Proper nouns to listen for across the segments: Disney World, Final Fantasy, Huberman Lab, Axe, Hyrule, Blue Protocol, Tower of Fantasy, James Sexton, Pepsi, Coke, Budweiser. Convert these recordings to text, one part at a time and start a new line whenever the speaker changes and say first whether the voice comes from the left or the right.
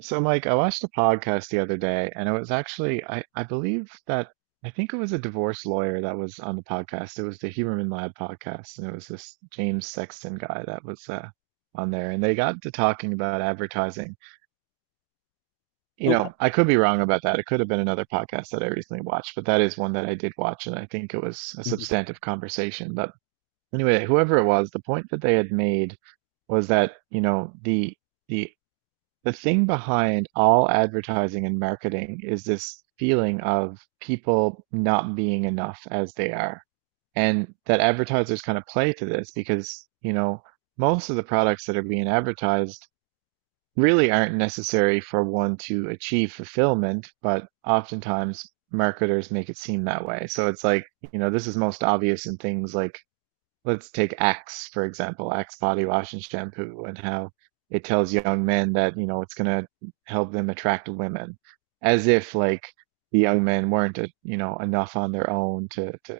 right: So, Mike, I watched a podcast the other day, and it was actually, I believe that, I think it was a divorce lawyer that was on the podcast. It was the Huberman Lab podcast, and it was this James Sexton guy that was on there. And they got to talking about advertising. You
left: Okay.
right: know, I could be wrong about that. It could have been another podcast that I recently watched, but that is one that I did watch, and I think it was a
left: Mhm.
right: substantive conversation. But anyway, whoever it was, the point that they had made was that, you know, the the thing behind all advertising and marketing is this feeling of people not being enough as they are. And that advertisers kind of play to this because, you know, most of the products that are being advertised really aren't necessary for one to achieve fulfillment, but oftentimes marketers make it seem that way. So it's like, you know, this is most obvious in things like, let's take Axe, for example, Axe body wash and shampoo, and how it tells young men that, you know, it's gonna help them attract women, as if like the young men weren't, you know, enough on their own to to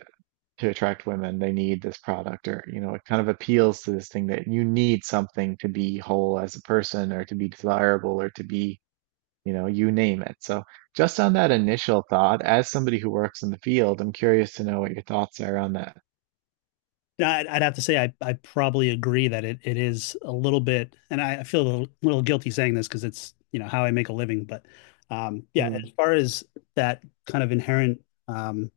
right: to attract women. They need this product, or, you know, it kind of appeals to this thing that you need something to be whole as a person, or to be desirable, or to be, you know, you name it. So just on that initial thought, as somebody who works in the field, I'm curious to know what your thoughts are on that.
left: I'd have to say I probably agree that it is a little bit, and I feel a little guilty saying this because it's, you know, how I make a living. But yeah,
right: Hmm.
left: as far as that kind of inherent, um,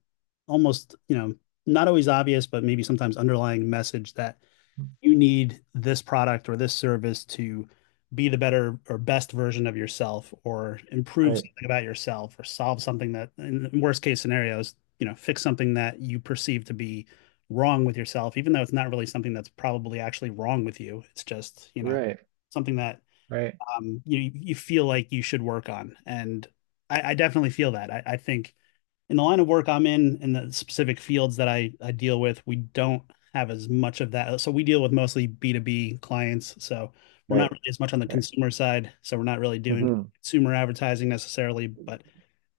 left: almost, you know, not always obvious, but maybe sometimes underlying message that you need this product or this service to be the better or best version of yourself or improve
right: Right,
left: something about yourself or solve something that in worst case scenarios, you know, fix something that you perceive to be wrong with yourself, even though it's not really something that's probably actually wrong with you, it's just, you know,
right: right.
left: something that
right: Right.
left: you feel like you should work on. And I definitely feel that. I think in the line of work I'm in the specific fields that I deal with, we don't have as much of that. So we deal with mostly B2B clients. So we're not
right: Right.
left: really as much on the
right: Right.
left: consumer side. So we're not really doing
right: Hmm.
left: consumer advertising necessarily, but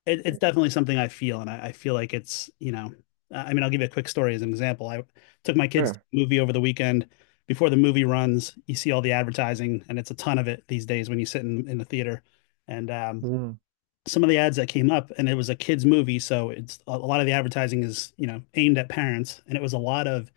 left: it's definitely something I feel. And I feel like it's, you know, I mean, I'll give you a quick story as an example. I took my kids to
right: Sure.
left: a movie over the weekend. Before the movie runs, you see all the advertising, and it's a ton of it these days when you sit in the theater. And
right: Hmm.
left: some of the ads that came up, and it was a kids' movie, so it's a lot of the advertising is, you know, aimed at parents, and it was a lot of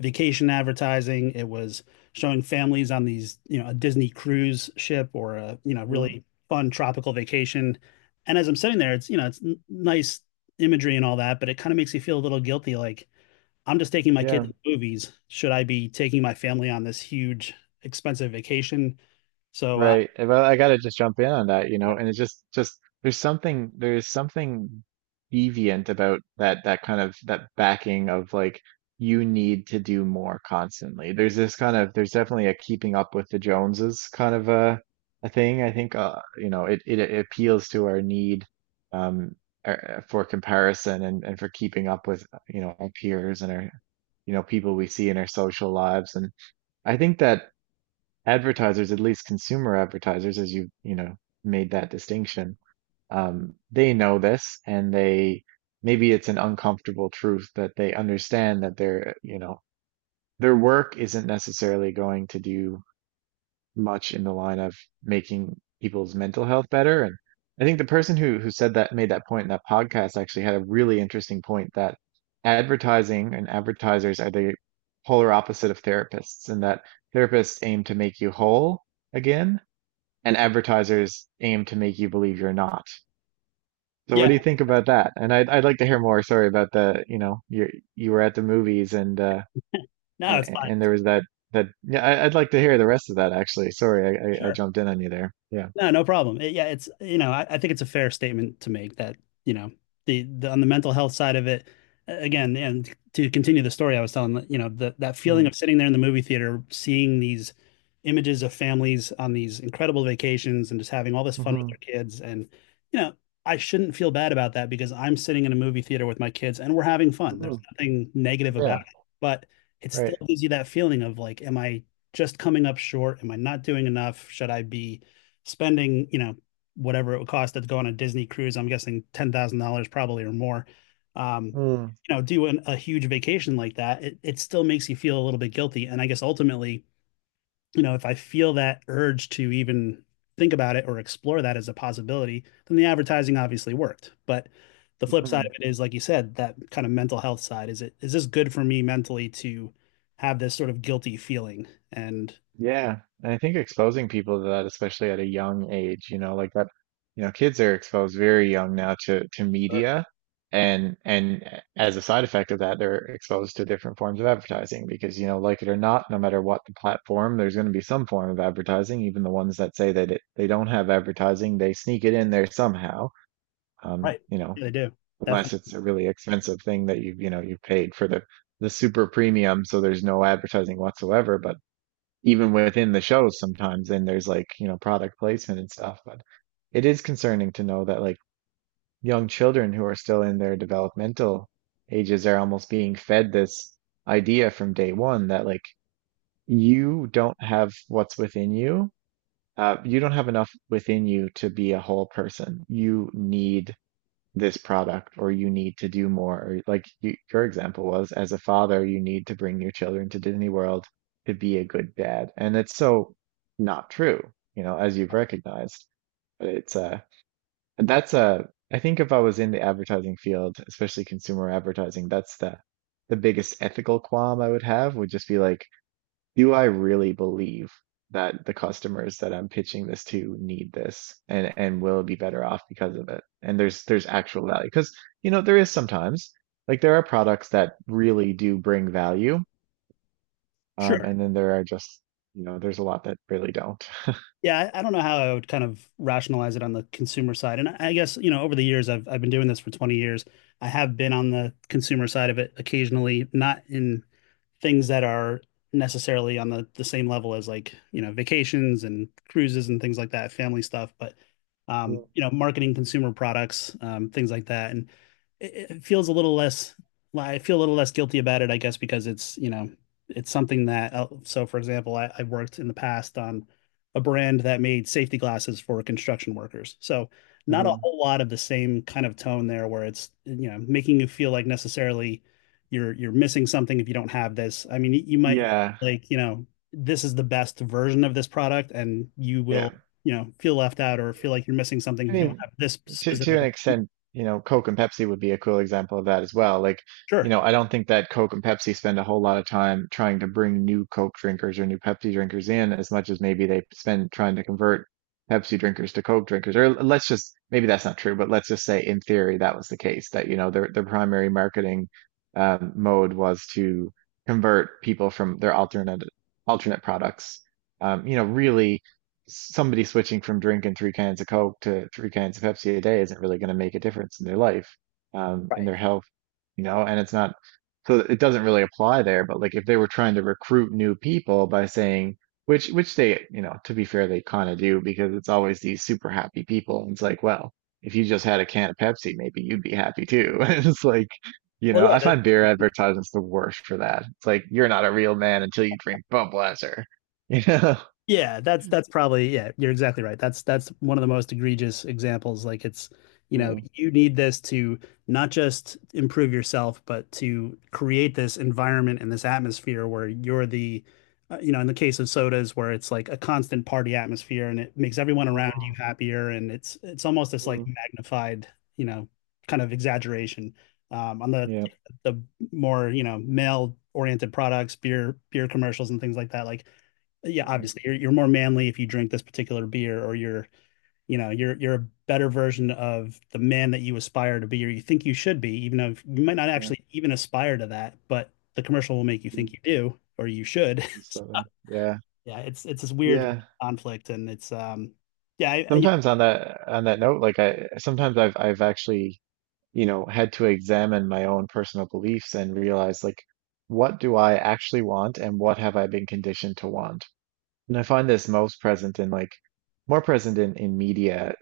left: vacation advertising. It was showing families on these, you know, a Disney cruise ship or a, you know,
right: Hmm.
left: really fun tropical vacation. And as I'm sitting there, it's, you know, it's nice imagery and all that, but it kind of makes you feel a little guilty, like I'm just taking my kid
right: Yeah.
left: to the movies. Should I be taking my family on this huge, expensive vacation? So,
right: Right. Well, I gotta just jump in on that, you know, and it's just there's something deviant about that kind of, that backing of, like, you need to do more constantly. There's this kind of, there's definitely a keeping up with the Joneses kind of a thing. I think it appeals to our need, um for comparison and for keeping up with, our peers and our, people we see in our social lives. And I think that advertisers, at least consumer advertisers, as you, you know made that distinction, they know this, and they, maybe it's an uncomfortable truth, that they understand that their you know their work isn't necessarily going to do much in the line of making people's mental health better. And I think the person who said that made that point in that podcast actually had a really interesting point that advertising and advertisers are the polar opposite of therapists, and that therapists aim to make you whole again, and advertisers aim to make you believe you're not. So what do
left: yeah,
right: you think about that? And I'd like to hear more, sorry, about the, you were at the movies, and uh
left: no,
right: and,
left: it's
right: and
left: fine.
right: there was that yeah, I'd like to hear the rest of that actually. Sorry, I
left: Sure.
right: jumped in on you there. Yeah.
left: No, no problem. Yeah, it's, you know, I think it's a fair statement to make that, you know, the on the mental health side of it, again, and to continue the story I was telling, you know, the, that feeling
right: Mm.
left: of sitting there in the movie theater, seeing these images of families on these incredible vacations and just having all this fun with
right: Hmm.
left: their kids. And, you know, I shouldn't feel bad about that because I'm sitting in a movie theater with my kids and we're having fun. There's
right: Hmm.
left: nothing negative about
right: Yeah.
left: it, but it
right: Right.
left: still gives you that feeling of like, am I just coming up short? Am I not doing enough? Should I be spending, you know, whatever it would cost to go on a Disney cruise, I'm guessing $10,000 probably or more. Um,
right: Mm.
left: you know, do an, a huge vacation like that, it still makes you feel a little bit guilty. And I guess ultimately, you know, if I feel that urge to even think about it or explore that as a possibility, then the advertising obviously worked. But the flip side
right: Mhm.
left: of it is, like you said, that kind of mental health side. Is it, is this good for me mentally to have this sort of guilty feeling? And
right: Yeah, and I think exposing people to that, especially at a young age, you know, like that, you know, kids are exposed very young now to media, and as a side effect of that, they're exposed to different forms of advertising because, you know, like it or not, no matter what the platform, there's going to be some form of advertising. Even the ones that say that they don't have advertising, they sneak it in there somehow. Um,
left: right,
right: you know,
left: they do.
right: unless
left: Definitely.
right: it's a really expensive thing that you've paid for the super premium, so there's no advertising whatsoever. But even within the shows sometimes, and there's, like, you know, product placement and stuff, but it is concerning to know that, like, young children who are still in their developmental ages are almost being fed this idea from day one that, like, you don't have what's within you, you don't have enough within you to be a whole person. You need this product, or you need to do more, or, like, your example was, as a father you need to bring your children to Disney World to be a good dad, and it's so not true, you know, as you've recognized. But it's that's I think if I was in the advertising field, especially consumer advertising, that's the biggest ethical qualm I would have. Would just be, like, do I really believe that the customers that I'm pitching this to need this, and will be better off because of it? And there's actual value, because, you know, there is sometimes, like, there are products that really do bring value,
left: Sure.
right: and then there are just, there's a lot that really don't.
left: Yeah, I don't know how I would kind of rationalize it on the consumer side. And I guess, you know, over the years I've been doing this for 20 years. I have been on the consumer side of it occasionally, not in things that are necessarily on the same level as, like, you know, vacations and cruises and things like that, family stuff, but you know, marketing consumer products, things like that. And it feels a little less, I feel a little less guilty about it, I guess, because it's, you know, it's something that, so for example, I worked in the past on a brand that made safety glasses for construction workers. So not a
right: Mhm.
left: whole lot of the same kind of tone there where it's, you know, making you feel like necessarily you're missing something if you don't have this. I mean, you might
right: Yeah,
left: like, you know, this is the best version of this product and you
right: yeah.
left: will, you know, feel left out or feel like you're missing something
right: I
left: if you don't
right: mean,
left: have this
right: to
left: specific
right: an
left: one.
right: extent, you know, Coke and Pepsi would be a cool example of that as well. Like, you
left: Sure.
right: know, I don't think that Coke and Pepsi spend a whole lot of time trying to bring new Coke drinkers or new Pepsi drinkers in, as much as maybe they spend trying to convert Pepsi drinkers to Coke drinkers. Or let's just, maybe that's not true, but let's just say in theory that was the case, that, you know, their primary marketing, mode, was to convert people from their alternate products. Really, somebody switching from drinking three cans of Coke to three cans of Pepsi a day isn't really going to make a difference in their life, in
left: Right.
right: their health, you know, and it's not, so it doesn't really apply there. But, like, if they were trying to recruit new people by saying, which they, you know, to be fair, they kind of do, because it's always these super happy people. And it's like, well, if you just had a can of Pepsi, maybe you'd be happy too. And it's like, you
left: Well,
right: know,
left: yeah,
right: I
left: that,
right: find beer advertisements the worst for that. It's like, you're not a real man until you drink Budweiser, you know?
left: yeah, that's probably, yeah, you're exactly right. That's one of the most egregious examples. Like it's, you know, you need this to not just improve yourself, but to create this environment and this atmosphere where you're the, you know, in the case of sodas where it's like a constant party atmosphere and it makes everyone around you
right: Mm.
left: happier and it's almost this like
right: Mm,
left: magnified, you know, kind of exaggeration. On the
right: yeah,
left: the more, you know, male oriented products, beer commercials and things like that, like yeah,
right: mm,
left: obviously you're more manly if you drink this particular beer, or you're, you know, you're a better version of the man that you aspire to be, or you think you should be, even though you might not
right: yeah,
left: actually even aspire to that, but the commercial will make you
right: mm,
left: think you do or you should.
right: that's that way. Yeah,
left: Yeah, it's this weird
right: yeah.
left: conflict, and it's yeah
right: Sometimes on that, on that note, like, I sometimes I've actually, you know, had to examine my own personal beliefs and realize, like, what do I actually want, and what have I been conditioned to want? And I find this most present in like more present in media,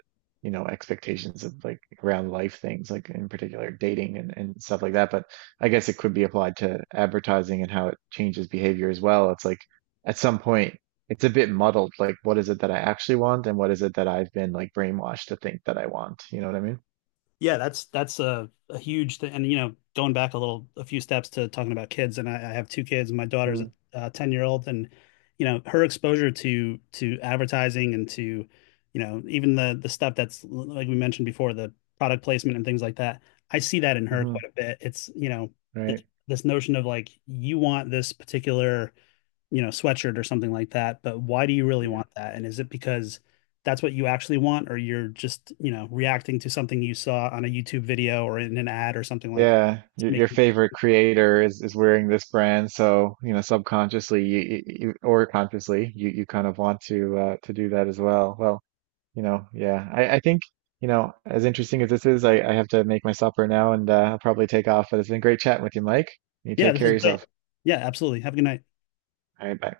right: you know, expectations of, like, around life things, like in particular dating, and stuff like that. But I guess it could be applied to advertising and how it changes behavior as well. It's like, at some point, it's a bit muddled, like, what is it that I actually want, and what is it that I've been, like, brainwashed to think that I want? You know what I mean?
left: Yeah, that's a huge thing. And you know, going back a little, a few steps to talking about kids, and I have 2 kids, and my daughter's a
right: Mm.
left: 10-year-old, and you know, her exposure to advertising and to, you know, even the stuff that's like we mentioned before, the product placement and things like that. I see that in her
right: Hmm.
left: quite a bit. It's, you know, this,
right: Right.
left: this notion of like you want this particular, you know, sweatshirt or something like that. But why do you really want that? And is it because that's what you actually want, or you're just, you know, reacting to something you saw on a YouTube video or in an ad or something like that?
right: Yeah,
left: It's
right: your
left: making,
right: favorite creator is wearing this brand, so, subconsciously, or consciously, you kind of want to do that as well. Well, yeah, I think, as interesting as this is, I have to make my supper now, and I'll probably take off. But it's been great chatting with you, Mike. You
left: yeah,
right: take
left: this
right: care of
left: is great.
right: yourself.
left: Yeah, absolutely. Have a good night.
right: All right, bye.